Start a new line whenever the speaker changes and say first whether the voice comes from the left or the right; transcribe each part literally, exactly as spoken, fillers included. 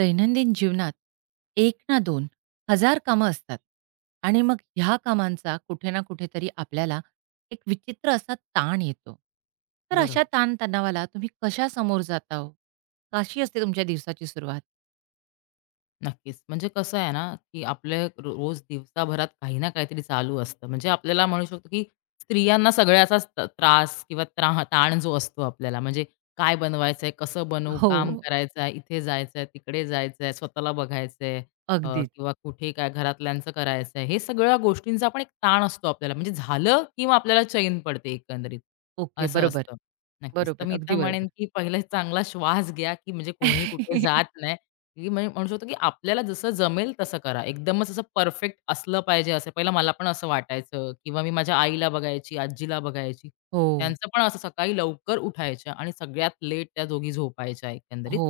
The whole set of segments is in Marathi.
right: दैनंदिन जीवनात एक ना दोन, हजार कामं असतात आणि मग ह्या कामांचा कुठे ना कुठेतरी आपल्याला एक विचित्र असा ताण येतो. तर अशा
left: बरोबर.
right: ताणतणावाला तुम्ही कशा समोर जाता हो? कशी असते तुमच्या दिवसाची सुरुवात?
left: नक्कीच. म्हणजे कसं आहे ना, की आपल्या रो रोज दिवसाभरात काही ना काहीतरी चालू असतं. म्हणजे आपल्याला म्हणू शकतो, की स्त्रियांना सगळ्याचाच त त्रास किंवा त्रा ताण जो असतो आपल्याला. म्हणजे काय बनवायचंय, कसं बनवू,
right: हो.
left: काम करायचं आहे, इथे जायचं आहे, तिकडे जायचं आहे, स्वतःला बघायचं आहे. अ,
right: अगदीच.
left: किंवा कुठे काय घरातल्यांचं करायचं हे सगळ्या गोष्टींचा आपण एक ताण असतो आपल्याला. म्हणजे झालं, की आपल्याला चैन पडते एकंदरीत,
right: ओके.
left: असं
right: बरोबर,
left: असतं. नक्कीच. तर
right: बरोबर.
left: मी तर
right: अगदी
left: म्हणेन,
right: बरोबर.
left: की पहिला चांगला श्वास घ्या, की म्हणजे कोणी कुठे जात नाही. की म्हणजे म्हणू शकतो की आपल्याला जसं जमेल तसं करा. एकदमच असं परफेक्ट असलं पाहिजे असं पहिलं मला पण असं वाटायचं किंवा मी माझ्या आईला बघायची, आजीला बघायची.
right: हो,
left: त्यांचं पण असं सकाळी लवकर उठायच्या आणि सगळ्यात लेट त्या दोघी झोपायच्या एकंदरीत.
right: हो.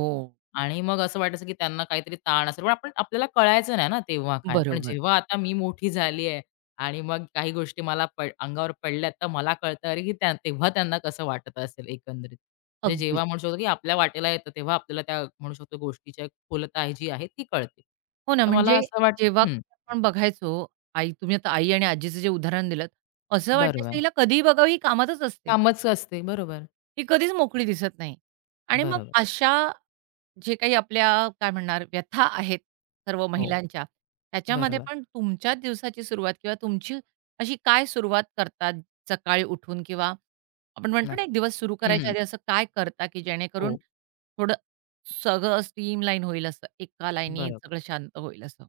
left: आणि मग असं वाटायचं की त्यांना काहीतरी ताण असेल. पण आपण आपल्याला कळायचं नाही ना तेव्हा काय. पण
right: बरोबर.
left: जेव्हा आता मी मोठी झाली आहे आणि मग काही गोष्टी मला पड अंगावर पडल्यात, तर मला कळतं अरे की त्या तेव्हा त्यांना कसं वाटत असेल एकंदरीत. म्हणजे
right: अगदीच.
left: जेव्हा म्हणू शकतो, की आपल्या वाटेला येतं तेव्हा आपल्याला त्या म्हणू शकतो गोष्टीची खोलता आहे जी आहे ती कळते.
right: हो ना,
left: तर मला
right: म्हणजे
left: असं
right: जेव्हा
left: वाटतं हं,
right: आपण बघायचो, आई तुम्ही आता आई आणि आजीचं जे उदाहरण दिलंत, असं हं. वाटायचं
left: बरोबर.
right: हिला कधीही बघावं ही कामातच असते.
left: कामच असते. बरोबर.
right: ही कधीच मोकळी दिसत नाही. आणि मग
left: बरोबर.
right: अशा जे काही आपल्या काय म्हणणार व्यथा आहेत सर्व
left: हो,
right: महिलांच्या, त्याच्यामध्ये
left: बरोबर.
right: पण तुमच्या दिवसाची सुरुवात किंवा तुमची अशी काय सुरुवात करतात सकाळी उठून किंवा आपण म्हणतो ना, एक
left: नक्की.
right: दिवस सुरू
left: हं,
right: करायच्या
left: हं.
right: आधी असं काय करता, की जेणेकरून
left: हो,
right: थोडं सगळं स्ट्रीमलाईन होईल असं, एका लाईनीत
left: बरोबर.
right: सगळं शांत होईल असं?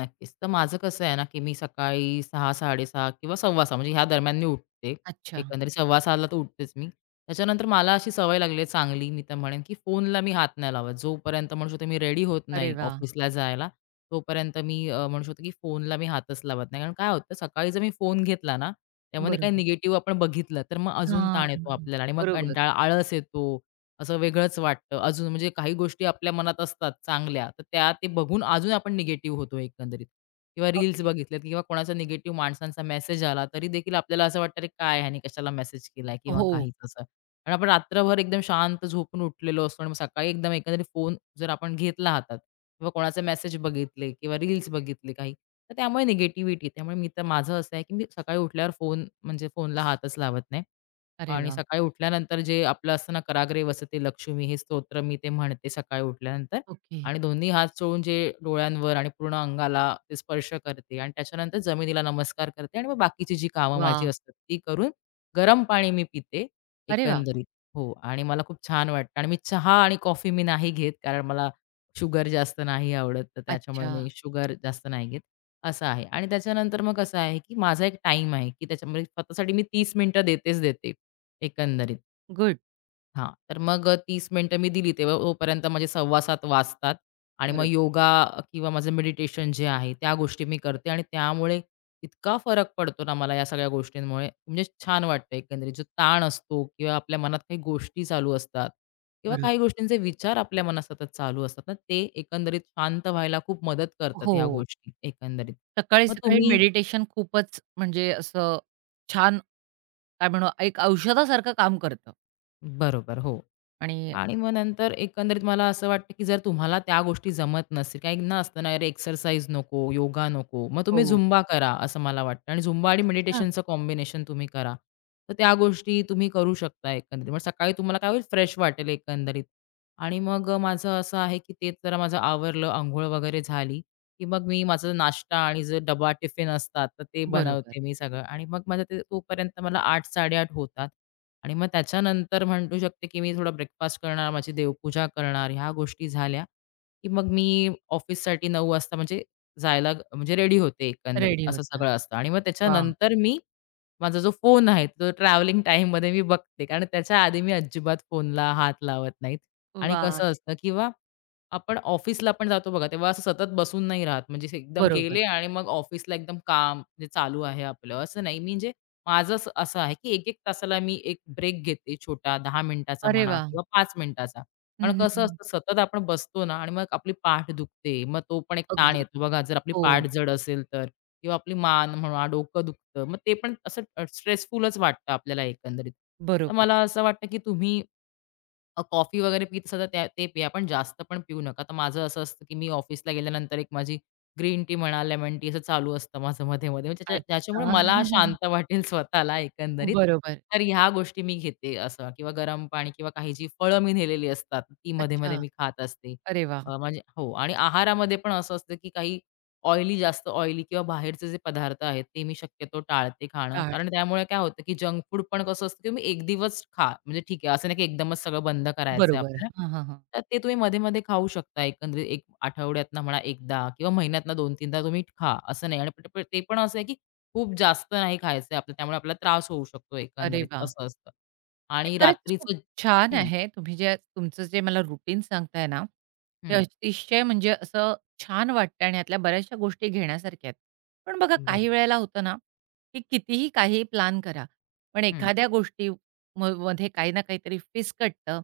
left: नक्कीच. तर माझं कसं आहे ना, की मी सकाळी सहा-साडे सहा किंवा सव्वा सहा म्हणजे ह्या दरम्यान मी उठते.
right: अच्छा.
left: एकंदरीत सव्वा सहा तर उठतेच मी. त्याच्यानंतर मला अशी सवय लागली आहे चांगली, मी तर म्हणेन, की फोनला मी हात नाही लावत. जोपर्यंत म्हणू शकतो मी रेडी होत
right: अरे
left: नाही
right: वा.
left: ऑफिसला जायला, तोपर्यंत मी अ, म्हणू शकतो, की फोनला मी हातच लावत नाही. कारण काय होतं सकाळी जर मी फोन घेतला ना, त्यामध्ये काही
right: बरोबर.
left: निगेटिव्ह आपण बघितलं, तर मग अजून
right: हां,
left: ताण येतो आपल्याला आणि मग
right: बरोबर.
left: कंटाळा, आळस येतो. असं वेगळंच वाटतं. अजून म्हणजे काही गोष्टी आपल्या मनात असतात चांगल्या, तर त्या ते बघून अजून आपण निगेटिव्ह होतो एकंदरीत. किंवा रील्स
right: अगदी.
left: बघितल्यात किंवा कोणाचा निगेटिव्ह माणसांचा मेसेज आला, तरी देखील आपल्याला असं वाटतं, "अरे काय ह्याने कशाला मेसेज केलाय?" किंवा
right: हो.
left: काहीच असं. आणि आपण रात्रभर एकदम शांत झोपून उठलेलो असतो आणि मग सकाळी एकदम एकंदरीत फोन जर आपण घेतला हातात किंवा कोणाचे मेसेज बघितले किंवा रील्स बघितले काही, तर त्यामुळे निगेटिव्हिटी. त्यामुळे मी तर माझं असं आहे, की मी सकाळी उठल्यावर फोन म्हणजे फोनला हातच लावत नाही.
right: अरे
left: आणि
right: वाह!
left: सकाळी उठल्यानंतर जे आपलं असतं ना, "कराग्रे वसते लक्ष्मी" हे स्तोत्र मी ते म्हणते सकाळी उठल्यानंतर
right: ओके.
left: आणि दोन्ही हात चोळून जे डोळ्यांवर आणि पूर्ण अंगाला ते स्पर्श करते आणि त्याच्यानंतर जमिनीला नमस्कार करते आणि मग बाकीची जी कामं माझी
right: वाह!
left: असतात ती करून गरम पाणी मी पिते
right: अरे वाह!
left: एकंदरीत. हो आणि मला खूप छान वाटतं आणि मी चहा आणि कॉफी मी नाही घेत कारण मला शुगर जास्त नाही आवडत, तर त्याच्यामुळे
right: अच्छा.
left: मी शुगर जास्त नाही घेत, असं आहे. आणि त्याच्यानंतर मग कसं आहे, की माझा एक टाईम आहे, की त्याच्यामध्ये स्वतःसाठी मी तीस मिनिटं देतेच देते एकंदरीत.
right: गुड.
left: हां. तर मग अ, तीस मिनिटं मी दिली तेव्हा तोपर्यंत माझे सव्वा सात वाजतात आणि मग
right: बरोबर,
left: योगा किंवा माझं मेडिटेशन जे आहे त्या गोष्टी मी करते आणि त्यामुळे इतका फरक पडतो ना मला या सगळ्या गोष्टींमुळे, म्हणजे छान वाटतं एकंदरीत. जो ताण असतो किंवा आपल्या मनात काही गोष्टी चालू असतात किंवा काही
right: बरोबर.
left: गोष्टींचे विचार आपल्या मनात सतत चालू असतात ना, ते एकंदरीत शांत व्हायला खूप मदत करतात
right: हो.
left: ह्या गोष्टी एकंदरीत. मग
right: सकाळी-सकाळी
left: तुम्ही
right: मेडिटेशन खूपच म्हणजे असं छान काय म्हणू एक औषधासारखं काम करतं
left: बरोबर, हो.
right: आणि
left: आणि मग नंतर एकंदरीत मला असं वाटतं, की जर तुम्हाला त्या गोष्टी जमत नसतील, काहींना असतं ना, "अरे एक्सरसाइज नको, योगा नको." मग तुम्ही
right: हो.
left: झुंबा करा असं मला वाटतं आणि झुंबा आणि
right: अच्छा.
left: मेडिटेशनचं कॉम्बिनेशन तुम्ही करा. तर त्या गोष्टी तुम्ही करू शकता एकंदरीत. मग सकाळी तुम्हाला काय होईल फ्रेश वाटेल एकंदरीत. आणि मग अ, माझं असं आहे, की तेच जरा माझं आवरलं, अंघोळ वगैरे झाली, की मग मी माझा नाश्ता आणि जो डबा टिफिन असतात, तर ते
right: बरोबर.
left: बनवते मी सगळं आणि मग माझं ते तोपर्यंत मला आठ-साडे आठ होतात. आणि मग त्याच्यानंतर म्हणू शकते, की मी थोडा ब्रेकफास्ट करणार, माझी देवपूजा करणार, ह्या गोष्टी झाल्या, की मग मी ऑफिससाठी नऊ वाजता म्हणजे जायला ग- म्हणजे रेडी होते एकंदरीत,
right: रेडी
left: असं
right: होता.
left: सगळं असतं. आणि मग
right: वा.
left: त्याच्यानंतर मी माझा जो फोन आहे, तो ट्रॅव्हलिंग टाईममध्ये मी बघते. कारण त्याच्या आधी मी अजिबात फोनला हात लावत नाहीत. आणि
right: वाह!
left: कसं असतं किंवा आपण ऑफिसला पण जातो बघा, तेव्हा असं सतत बसून नाही राहत. म्हणजे असं एकदम
right: बरोबर.
left: गेले आणि मग ऑफिसला एकदम काम जे चालू आहे आपलं, असं नाही. मी म्हणजे माझं असं असं आहे, की एक एक तासाला मी एक ब्रेक घेते छोटा दहा मिनिटाचा
right: अरे
left: म्हणा
right: वा.
left: किंवा पाच मिनिटाचा.
right: हं,
left: कारण
right: हं,
left: कसं
right: हं.
left: असतं सतत आपण बसतो ना आणि मग आपली पाठ दुखते. मग तो पण एक ताण
right: अगदी.
left: येतो बघा जर आपली
right: हो.
left: पाठ जड असेल तर किंवा आपली मान म्हणा, डोकं दुखतं. मग ते पण असं अ, स्ट्रेसफुलच वाटतं आपल्याला एकंदरीत. तर
right: बरोबर.
left: मला असं वाटतं, की तुम्ही अ, कॉफी वगैरे पीत असाल तर त्या ते पिया, पण जास्त पण पिऊ नका. तर माझं असं असतं, की मी ऑफिसला गेल्यानंतर एक माझी ग्रीन टी म्हणा, लेमन टी असं चालू असतं माझं मध्ये-मध्ये. म्हणजे त्याच्या
right: अच्छा.
left: त्याच्यामुळे मला शांत वाटेल स्वतःला एकंदरीत.
right: बरोबर.
left: तर ह्या गोष्टी मी घेते असं किंवा गरम पाणी किंवा काही जी फळं मी नेलेली असतात, ती
right: अच्छा.
left: मध्ये-मध्ये मी खात असते.
right: अरे वाह!
left: अ, म्हणजे हो आणि आहारामध्ये पण असं असतं, की काही ऑइली, जास्त ऑइली किंवा बाहेरचे जे पदार्थ आहेत, ते मी शक्यतो टाळते खाणं.
right: टाळ.
left: कारण त्यामुळे काय होतं, की जंक फूड पण कसं असतं, की तुम्ही एक दिवस खा. म्हणजे ठीक आहे, असं नाही की एकदमच सगळं बंद करायचं आहे
right: बरोबर.
left: आपल्याला.
right: हां, हां, हां.
left: तर ते तुम्ही मध्ये-मध्ये खाऊ शकता. एकंदरीत एक आठवड्यातनं म्हणा एकदा किंवा महिन्यातनं दोन-तीनदा तुम्ही खा, असं नाही. आणि पट ते पण असं आहे, की खूप जास्त नाही खायचं आपल्याला. त्यामुळे आपल्याला त्रास होऊ शकतो
right: अरे
left: एकंदरीत,
right: वाह!
left: असं असतं.
right: हे
left: आणि
right: खरंच खूप
left: रात्रीचं
right: छान
left: हं,
right: आहे. तुम्ही जे तुमचं जे मला रुटीन सांगताय ना, ते
left: हं.
right: अतिशय म्हणजे असं छान वाटतं आणि यातल्या बऱ्याचशा गोष्टी घेण्यासारख्या आहेत. पण बघा
left: बरं.
right: काही वेळेला होतं ना, की कितीही काही प्लॅन करा, पण
left: हं.
right: एखाद्या गोष्टी म मध्ये काही ना काहीतरी फिसकटतं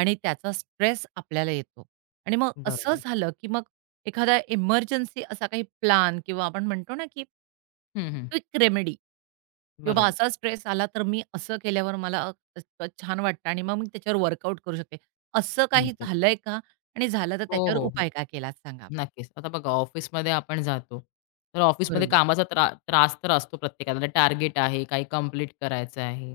right: आणि त्याचा स्ट्रेस आपल्याला येतो. आणि मग असं
left: बरोबर.
right: झालं, की मग एखादा इमर्जन्सी असा काही प्लॅन किंवा आपण म्हणतो ना, की
left: हं, हं.
right: क्विक रेमेडी की बाबा
left: बरोबर.
right: असा स्ट्रेस आला तर मी असं केल्यावर मला अ, इतकं छान वाटतं आणि मग मी त्याच्यावर वर्कआउट करू शकते. असं काही
left: नक्कीच.
right: झालंय का? आणि झालं तर
left: हो,
right: त्याच्यावर
left: हो,
right: उपाय
left: हो.
right: काय केलात सांगा मला?
left: नक्कीच. आता बघा ऑफिसमध्ये आपण जातो. तर ऑफिसमध्ये
right: बरोबर,
left: कामाचा त्रा त्रास तर असतो प्रत्येकाला. टार्गेट आहे, काही कंप्लीट करायचं आहे.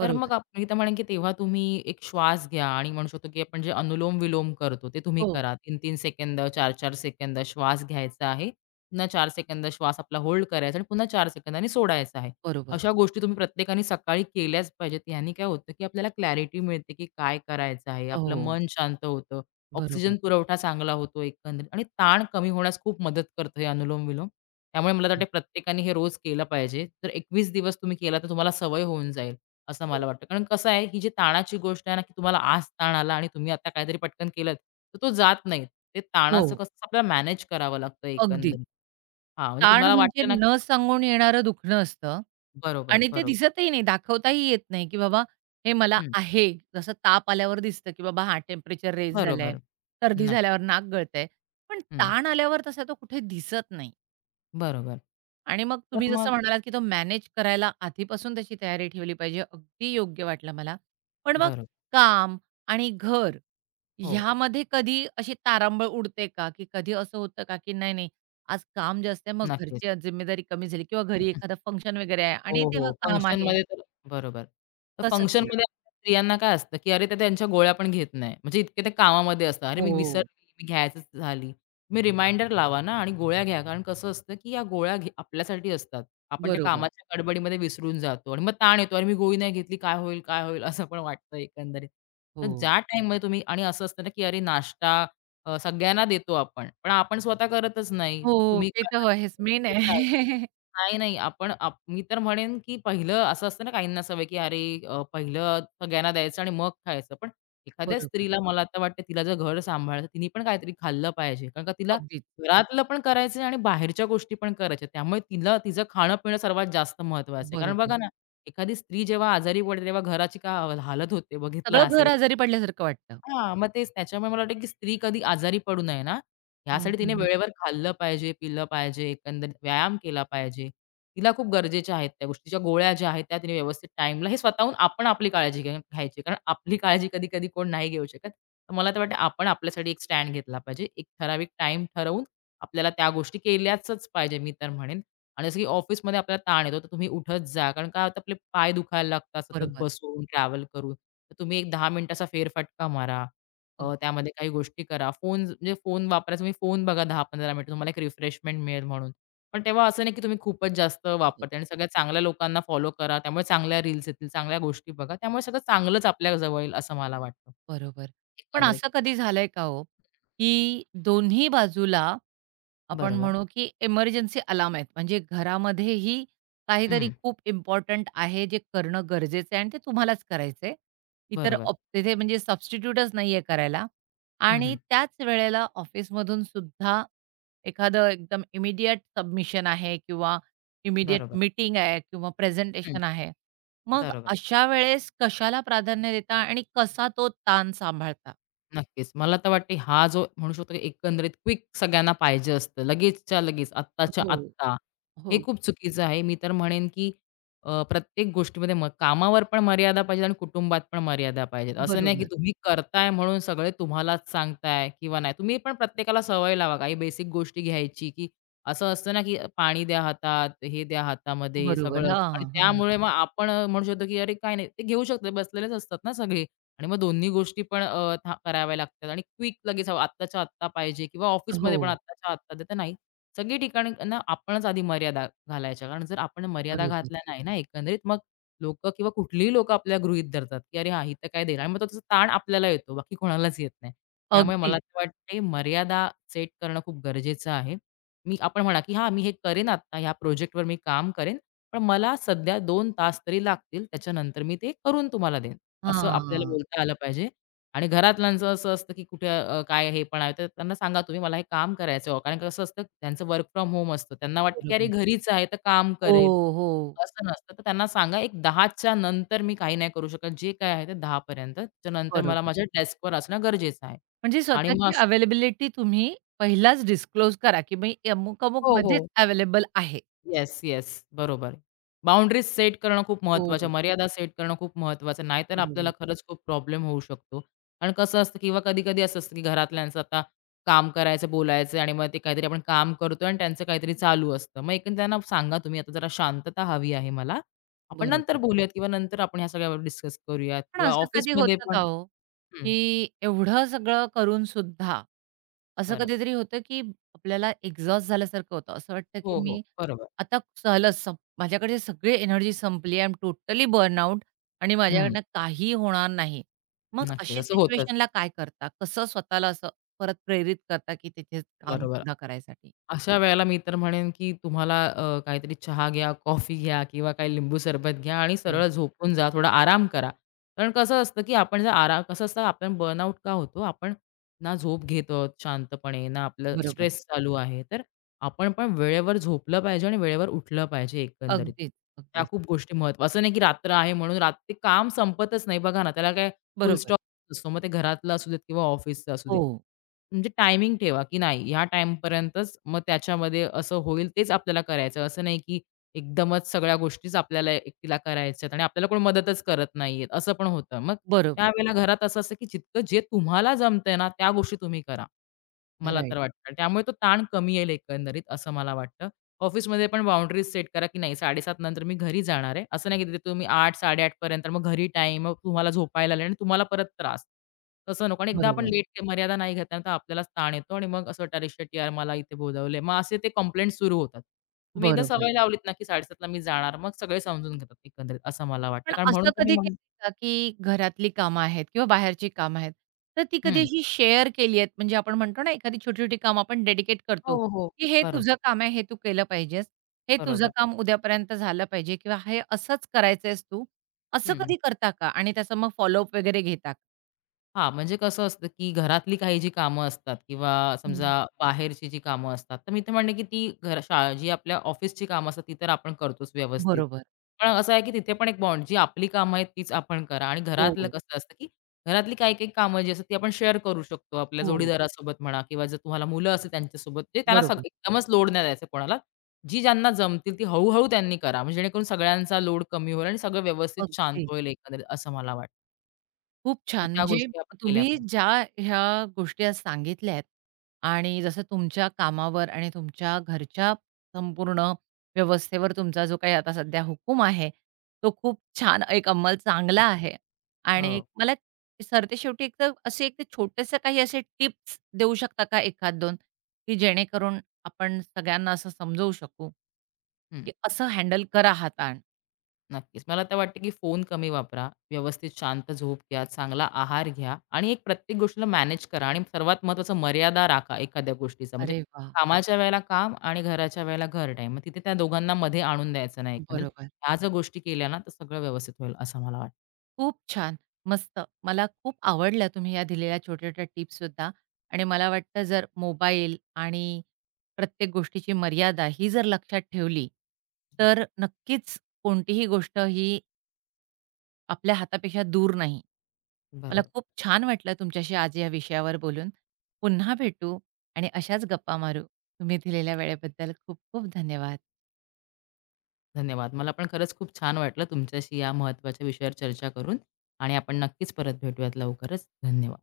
left: तर मग आप मी तर म्हणेन की तेव्हा तुम्ही एक श्वास घ्या आणि म्हणू शकतो की आपण जे अनुलोम-विलोम करतो ते तुम्ही
right: हो,
left: करा. 3 तीन सेकंद, चार चार सेकंद श्वास घ्यायचा आहे. पुन्हा चार सेकंद श्वास आपला होल्ड करायचा आणि पुन्हा चार सेकंदांनी सोडायचा आहे.
right: बरोबर.
left: अशा गोष्टी तुम्ही प्रत्येकाने सकाळी केल्याच पाहिजेत. ह्यानी काय होतं की आपल्याला क्लॅरिटी मिळते की काय करायचं आहे. आपलं
right: हो,
left: मन शांत होतं. ऑक्सिजन
right: बरोबर.
left: पुरवठा चांगला होतो एकंदरीत आणि ताण कमी होण्यास खूप मदत करतं हे अनुलोम-विलोम. त्यामुळे मला वाटतं
right: हो,
left: प्रत्येकाने हे रोज केलं पाहिजे. तर एकवीस दिवस तुम्ही केला तर तुम्हाला सवय होऊन जाईल, असं मला वाटतं. कारण कसं आहे ही जी ताणाची गोष्ट आहे ना, की तुम्हाला आज ताण आला आणि तुम्ही आता काहीतरी पटकन केलंत, तर तो जात नाही. ते
right: हो,
left: ताणाचं
right: हो.
left: कसं आपल्याला मॅनेज करावं लागतं
right: अगदी.
left: एकंदरीत. हां, म्हणजे
right: ताण
left: तुम्हाला
right: म्हणजे
left: वाटतं ना
right: न सांगून येणारं दुखणं असतं
left: बरोबर,
right: आणि ते
left: बरोबर.
right: दिसतही नाही, दाखवताही येत नाही, की बाबा हे मला
left: हं,
right: आहे. जसं ताप आल्यावर दिसतं, की बाबा हां, टेम्परेचर रेझ झालंय,
left: बरोबर.
right: सर्दी
left: नक्की.
right: झाल्यावर नाक गळतंय. पण
left: हं,
right: ताण आल्यावर तसा तो कुठे दिसत नाही.
left: बरोबर.
right: आणि मग
left: तर
right: तुम्ही जसं
left: मग
right: म्हणालात, की तो मॅनेज करायला आधीपासून त्याची तयारी ठेवली पाहिजे. अगदी योग्य वाटलं मला. पण मग
left: बरोबर.
right: काम आणि घर
left: हो,
right: ह्यामध्ये कधी अशी तारांबळ उडते का? की कधी असं होतं का, की नाही, नाही आज काम जास्त आहे, मग
left: नक्कीच.
right: घरची जिम्मेदारी कमी झाली किंवा घरी एखादं फंक्शन वगैरे आहे आणि
left: हो,
right: तेव्हा
left: हो.
right: काम आहे.
left: फंक्शनमध्ये तर बरोबर. तर
right: कसं केलं?
left: फंक्शनमध्ये आपल्या स्त्रियांना काय असतं, की अरे, ते त्यांच्या गोळ्या पण घेत नाही. म्हणजे इतके ते कामामध्ये असतात. "अरे, मी
right: हो,
left: विसरली, मी घ्यायचीच झाली." तुम्ही रिमाइंडर लावा ना आणि गोळ्या घ्या. कारण कसं असतं, की या गोळ्या घे आपल्यासाठी असतात. आपण त्या
right: बरोबर.
left: कामाच्या गडबडीमध्ये विसरून जातो आणि मग ताण येतो. "अरे, मी गोळी नाही घेतली. काय होईल? काय होईल?" असं पण वाटतं एकंदरीत. तर
right: हो.
left: ज्या टाईममध्ये तुम्ही आणि असं असतं ना, की अरे, नाश्ता अ, सगळ्यांना देतो आपण. पण आपण स्वतः करतच नाही.
right: हो,
left: तुम्ही
right: ते
left: खाल्लत
right: तर
left: तर
right: आहेच
left: ते
right: मेन आहे.
left: चुकीचं आहे. नाही, नाही. आपण आप मी तर म्हणेन, की पहिलं असं असतं ना काहींना सवय, की अरे अ, पहिलं सगळ्यांना द्यायचं आणि मग खायचं. पण एखाद्या
right: बरोबर.
left: स्त्रीला मला आता वाटतं तिला जर घर सांभाळायचं, तिने पण काहीतरी खाल्लं पाहिजे. कारण का तिला
right: अगदीच.
left: घरातलं पण करायचं आणि बाहेरच्या गोष्टी पण करायच्या. त्यामुळे तिला तिचं खाणं-पिणं सर्वात जास्त महत्त्वाचं आहे. कारण
right: बरोबर.
left: बघा ना, एखादी स्त्री जेव्हा आजारी पडते, तेव्हा घराची काय हालत होते बघितलं
right: सगळं घर
left: असेल.
right: आजारी पडल्यासारखं वाटतं.
left: हां, मग तेच त्याच्यामुळे मला वाटतं, की स्त्री कधी आजारी पडू नये ना,
right: हं,
left: ह्यासाठी
right: हं,
left: तिने
right: हं.
left: वेळेवर खाल्लं पाहिजे, पिलं पाहिजे, एकंदरीत व्यायाम केला पाहिजे. तिला खूप गरजेच्या आहेत त्या गोष्टी. तिच्या गोळ्या ज्या आहेत त्या तिने व्यवस्थित टाईमला हे स्वतःहून आपण आपली काळजी घे घ्यायची. कारण आपली काळजी कधी-कधी कोण नाही घेऊ शकत. तर मला तर वाटतं आपण आपल्यासाठी एक स्टँड घेतला पाहिजे. एक ठराविक टाईम ठरवून आपल्याला त्या गोष्टी केल्याचच पाहिजे मी तर म्हणेन. आणि जसं की ऑफिसमध्ये आपल्याला ताण येतो, तर तुम्ही उठत जा. कारण काय होतं आपले पाय दुखायला लागतात सतत
right: बरोबर.
left: बसून, ट्रॅव्हल करून. तर तुम्ही एक दहा मिनिटाचा फेरफटका मारा. अ,
right: अगदी.
left: त्यामध्ये काही गोष्टी करा. फोन म्हणजे फोन वापरायचा तुम्ही फोन बघा दहा पंधरा मिनिटं तुम्हाला एक रिफ्रेशमेंट मिळेल म्हणून. पण तेव्हा असं नाही की तुम्ही खूपच जास्त
right: हो.
left: वापरता आणि सगळ्या चांगल्या लोकांना फॉलो करा. त्यामुळे चांगल्या रील्स येतील, चांगल्या गोष्टी बघा. त्यामुळे सगळं चांगलंच आपल्या जवळ येईल असं मला वाटतं
right: बरोबर. पण
left: एकंदरीत.
right: असं कधी झालंय का हो, की दोन्ही बाजूला आपण
left: बरोबर.
right: म्हणू, की एमर्जन्सी अलार्म आहेत. म्हणजे घरामध्येही काहीतरी
left: हं.
right: खूप इम्पोर्टंट आहे, जे करणं गरजेचं आहे आणि ते तुम्हालाच करायचंय. इतर
left: बरोबर.
right: ऑप तिथे म्हणजे सबस्टिट्यूटच नाहीये करायला
left: हं,
right: आणि
left: हं.
right: त्याच वेळेला ऑफिसमधून सुद्धा एखादं एकदम इमिडिएट सबमिशन आहे किंवा इमिडिएट
left: बरोबर.
right: मीटिंग आहे किंवा
left: हं.
right: प्रेझेंटेशन आहे. मग
left: बरोबर.
right: अशा वेळेस कशाला प्राधान्य देता आणि कसा तो ताण सांभाळता?
left: नक्कीच. मला तर वाटते हा जो म्हणू शकतो की एकंदरीत क्विक सगळ्यांना पाहिजे असतं. लगेचच्या लगेच, आत्ताच्या
right: हो,
left: आत्ता. हे
right: हो.
left: खूप चुकीचं आहे. मी तर म्हणेन की अ, प्रत्येक गोष्टीमध्ये मग कामावर पण मर्यादा पाहिजे आणि कुटुंबात पण मर्यादा पाहिजेत. असं नाही की
right: बरोबर,
left: तुम्ही करताय म्हणून सगळे तुम्हालाच सांगताय किंवा नाही. तुम्ही पण प्रत्येकाला सवय लावा. काही बेसिक गोष्टी घ्यायची की असं असतं ना की पाणी द्या हातात, हे द्या हातामध्ये
right: बरोबर.
left: सगळं आणि
right: हां, हां.
left: त्यामुळे मग आपण अ, म्हणू शकतो की अरे काय नाही ते घेऊ शकतो. बसलेलेच असतात ना सगळे. आणि मग दोन्ही गोष्टी पण अ, था कराव्या लागतात आणि क्विक लगेच हवं आत्ताच्या आत्ता पाहिजे किंवा
right: हो.
left: ऑफिसमध्ये पण आत्ताच्या आत्ता तर नाही. सगळी ठिकाणी ना आपणच आधी मर्यादा घालायच्या. कारण जर आपण मर्यादा
right: बरोबर.
left: घातल्या नाही ना एकंदरीत मग लोकं किंवा कुठलीही लोकं आपल्याला गृहीत धरतात, की "अरे, हा इथं काय देईल?" आणि मग तो त्याचा ताण आपल्याला येतो, बाकी कोणालाच येत नाही. त्यामुळे मला
right: अगदीच.
left: तर वाटते मर्यादा सेट करणं खूप गरजेचं आहे. मी आपण म्हणा, की "हां, मी हे करेन आत्ता ह्या प्रोजेक्टवर मी काम करेन, पण मला सध्या दोन तास तरी लागतील. त्याच्यानंतर मी ते करून तुम्हाला देईन." असं आपल्याला
right: हां.
left: बोलता आलं पाहिजे. आणि घरातल्यांचं असं असतं, की कुठे अ, काय हे पण आहे, तर त्यांना सांगा तुम्ही मला हे काम करायचं आहे. हो, कारण कसं असतं त्यांचं वर्क फ्रॉम होम असतं. त्यांना वाटतं, की अरे
right: बरोबर.
left: घरीच आहे तर काम
right: हो,
left: करेल.
right: हो.
left: असं नसतं. तर त्यांना सांगा एक दहाच्या नंतर मी काही नाही करू शकत. जे काय आहे ते दहा पर्यंत. त्याच्यानंतर मला
right: बरोबर.
left: माझ्या डेस्कवर असणं गरजेचं आहे.
right: म्हणजे
left: आणि मग
right: स्वतःची
left: असं
right: अवेलेबिलिटी तुम्ही पहिलाच डिस्क्लोज करा, की मी
left: हो,
right: अमुक-अमुकमध्येच
left: हो.
right: अवेलेबल आहे.
left: Yes, yes. बरोबर. बाउंडरीज सेट करणं खूप महत्त्वाचं,
right: हो.
left: मर्यादा सेट करणं खूप महत्त्वाचं. नाहीतर आपल्याला
right: बरोबर,
left: खरंच खूप प्रॉब्लेम होऊ शकतो. कारण कसं असतं किंवा कधी-कधी असं असतं की घरातल्यांचं आता काम करायचं, बोलायचं आणि मग ते काहीतरी आपण काम करतोय आणि त्यांचं काहीतरी चालू असतं. मग एकंदर त्यांना सांगा तुम्ही, "आता जरा शांतता हवी आहे मला. आपण नंतर
right: बरोबर.
left: बोलूयात किंवा नंतर आपण ह्या सगळ्यावर डिस्कस करूयात."
right: पण
left: किंवा
right: असं कधी
left: ऑफिसमध्ये
right: होतं
left: पण
right: का हो,
left: हं,
right: की एवढं सगळं करून सुद्धा, असं
left: खरं.
right: कधीतरी होतं, की आपल्याला एक्झॉस्ट झाल्यासारखं होतं. असं वाटतं, की
left: हो, हो.
right: मी
left: बरोबर.
right: आता झालं सं माझ्याकडे सगळी एनर्जी संपली. आय एम टोटली बर्नआउट आणि
left: हं,
right: माझ्याकडनं काही होणार नाही. मग
left: नक्कीच.
right: अशा
left: असं होतंच.
right: सिच्युएशनला काय करता? कसं स्वतःला असं परत प्रेरित करता, की तिथेच काम
left: बरोबर.
right: पुन्हा करायसाठी?
left: अशा वेळेला मी तर म्हणेन, की तुम्हाला अ, काहीतरी चहा घ्या, कॉफी घ्या किंवा काही लिंबू सरबत घ्या आणि सरळ
right: ते
left: झोपून जा, थोडा आराम करा. कारण कसं असतं, की आपण जर आरा कसं असतं आपण बर्नआउट का होतो? आपण ना झोप घेत आहोत शांतपणे, ना आपलं
right: बरोबर.
left: स्ट्रेस चालू आहे. तर आपण पण वेळेवर झोपलं पाहिजे आणि वेळेवर उठलं पाहिजे एकंदरीत.
right: अगदीच,
left: त्या
right: अगदीच.
left: खूप गोष्टी महत्त्वाचं असं नाही, की रात्र आहे म्हणून रात्री काम संपतच नाही. बघा ना, त्याला काय फुल
right: बरोबर.
left: असतो. मग ते घरातलं असू देत किंवा ऑफिसचं असू
right: हो,
left: दे. म्हणजे टायमिंग ठेवा, की नाही ह्या टाईमपर्यंतच मग त्याच्यामध्ये असं होईल तेच आपल्याला करायचं. असं नाही, की एकदमच सगळ्या गोष्टीच आपल्याला एकटीला करायच्यात आणि आपल्याला कोण मदतच करत नाहीये, असं पण होतं. मग
right: बरोबर.
left: त्यावेळेला घरात असं असतं, की जितकं जे तुम्हाला जमतंय ना, त्या गोष्टी तुम्ही करा. मला तर
right: राइट.
left: वाटतं. आणि त्यामुळे तो ताण कमी येईल एकंदरीत असं मला वाटतं. ऑफिसमध्ये पण बाउंडरीज सेट करा, की नाही साडे सात नंतर मी घरी जाणार आहे. असं नाही की तिथे तुम्ही आठ-साडे आठ पर्यंत मग घरी टाईम, मग तुम्हाला झोपायला लागेल आणि तुम्हाला परत त्रास. तसं नको आणि एकदा आपण
right: बरोबर,
left: लेट मर्यादा नाही घेतल्यानं तर आपल्यालाच ताण येतो आणि मग असं वाटतं, "अरे शिट यार मला इथे बोलावलंय." मग असे ते कंप्लेंट सुरू होतात. तुम्ही एकदा
right: बरोबर.
left: सवय लावलीत ना, की 7:30ला मी जाणार, मग सगळे समजून घेतात एकंदरीत असं मला वाटतं.
right: पण
left: कारण म्हणून
right: असं
left: तर मी
right: कधी
left: म्हण
right: केलं का, की घरातली कामं आहेत किंवा बाहेरची कामं आहेत, तर ती कधी
left: हं.
right: अशी शेअर केली आहेत? म्हणजे आपण म्हणतो ना, एखादी छोटी-छोटी कामं आपण डेडिकेट करतो,
left: हो, हो.
right: की हे
left: बरोबर,
right: तुझं काम आहे, हे तू केलं पाहिजेस. हे तुझं
left: बरोबर.
right: काम उद्यापर्यंत झालं पाहिजे किंवा हे असंच करायचं तू. असं
left: हं.
right: कधी करता का? आणि त्याचा मग फॉलोअप वगैरे घेता का?
left: हां, म्हणजे कसं असतं, की घरातली काही जी कामं असतात किंवा समजा
right: हं.
left: बाहेरची जी कामं असतात, तर मी तर म्हणेन, की ती घर शाळा जी आपल्या ऑफिसची कामं असतात, ती तर आपण करतोच व्यवस्थित.
right: बरोबर.
left: पण असं आहे, की तिथे पण एक बॉन्ड जी आपली कामं आहेत, तीच आपण करा आणि
right: हो,
left: घरातलं
right: हो.
left: कसं असतं, की घरातली काही-काही कामं जी असतात, ती आपण शेअर करू शकतो आपल्या
right: हो,
left: जोडीदारासोबत म्हणा किंवा जर तुम्हाला मुलं असेल त्यांच्यासोबत, ते त्यांना सग
right: बरोबर.
left: एकदमच लोड नाही द्यायचं कोणाला. जी ज्यांना जमतील, ती हळू त्यांनी करा, म्हणजे जेणेकरून सगळ्यांचा लोड कमी होईल आणि सगळं व्यवस्थित शांत
right: अगदी.
left: होईल एकंदरीत, असं मला वाटतं.
right: खूप
left: तर
right: छान.
left: त्या
right: म्हणजे
left: गोष्टी आपण केल्या
right: तुम्ही
left: पाहिजेत.
right: ज्या ह्या गोष्टी आज सांगितल्या आहेत आणि जसं तुमच्या कामावर आणि तुमच्या घरच्या संपूर्ण व्यवस्थेवर तुमचा जो काही आता सध्या हुकूम आहे, तो खूप छान एक अंमल चांगला आहे आणि
left: हो.
right: मला सरतेशेवटी एक तर असे एक छोटेसे काही असे टिप्स देऊ शकता का एक दोन की जेणेकरून आपण सगळ्यांना असं समजवू शकू,
left: हं.
right: की असं हँडल करा हा ताण.
left: नक्कीच. मला तर वाटतं, की फोन कमी वापरा, व्यवस्थित शांत झोप घ्या, चांगला आहार घ्या आणि एक प्रत्येक गोष्टीला मॅनेज करा आणि सर्वात महत्त्वाचं मर्यादा राखा एखाद्या गोष्टीचा. म्हणजे
right: अरे वाह!
left: कामाच्या वेळेला काम आणि घराच्या वेळेला घर टाईम. मग तिथे त्या दोघांना मध्ये आणून द्यायचं नाही एकंदरीत.
right: बरोबर.
left: ह्या जर गोष्टी केल्या ना, तर सगळं व्यवस्थित होईल असं मला वाटतं.
right: खूप छान. मस्त. मला खूप आवडल्या तुम्ही या दिलेल्या छोट्या-छोट्या टिप्ससुद्धा आणि मला वाटतं जर मोबाईल आणि प्रत्येक गोष्टीची मर्यादा ही जर लक्षात ठेवली,
left: हो,
right: तर नक्कीच कोणतीही गोष्ट ही आपल्या हातापेक्षा दूर नाही. मला
left: बरोबर.
right: खूप छान वाटलं तुमच्याशी आज या विषयावर बोलून. पुन्हा भेटू आणि अशाच गप्पा मारू. तुम्ही दिलेल्या वेळेबद्दल खूप खूप धन्यवाद.
left: धन्यवाद. मला पण खरंच खूप छान वाटलं तुमच्याशी या महत्त्वाच्या विषयावर चर्चा करून आणि आपण नक्कीच परत भेटूयात लवकरच. धन्यवाद.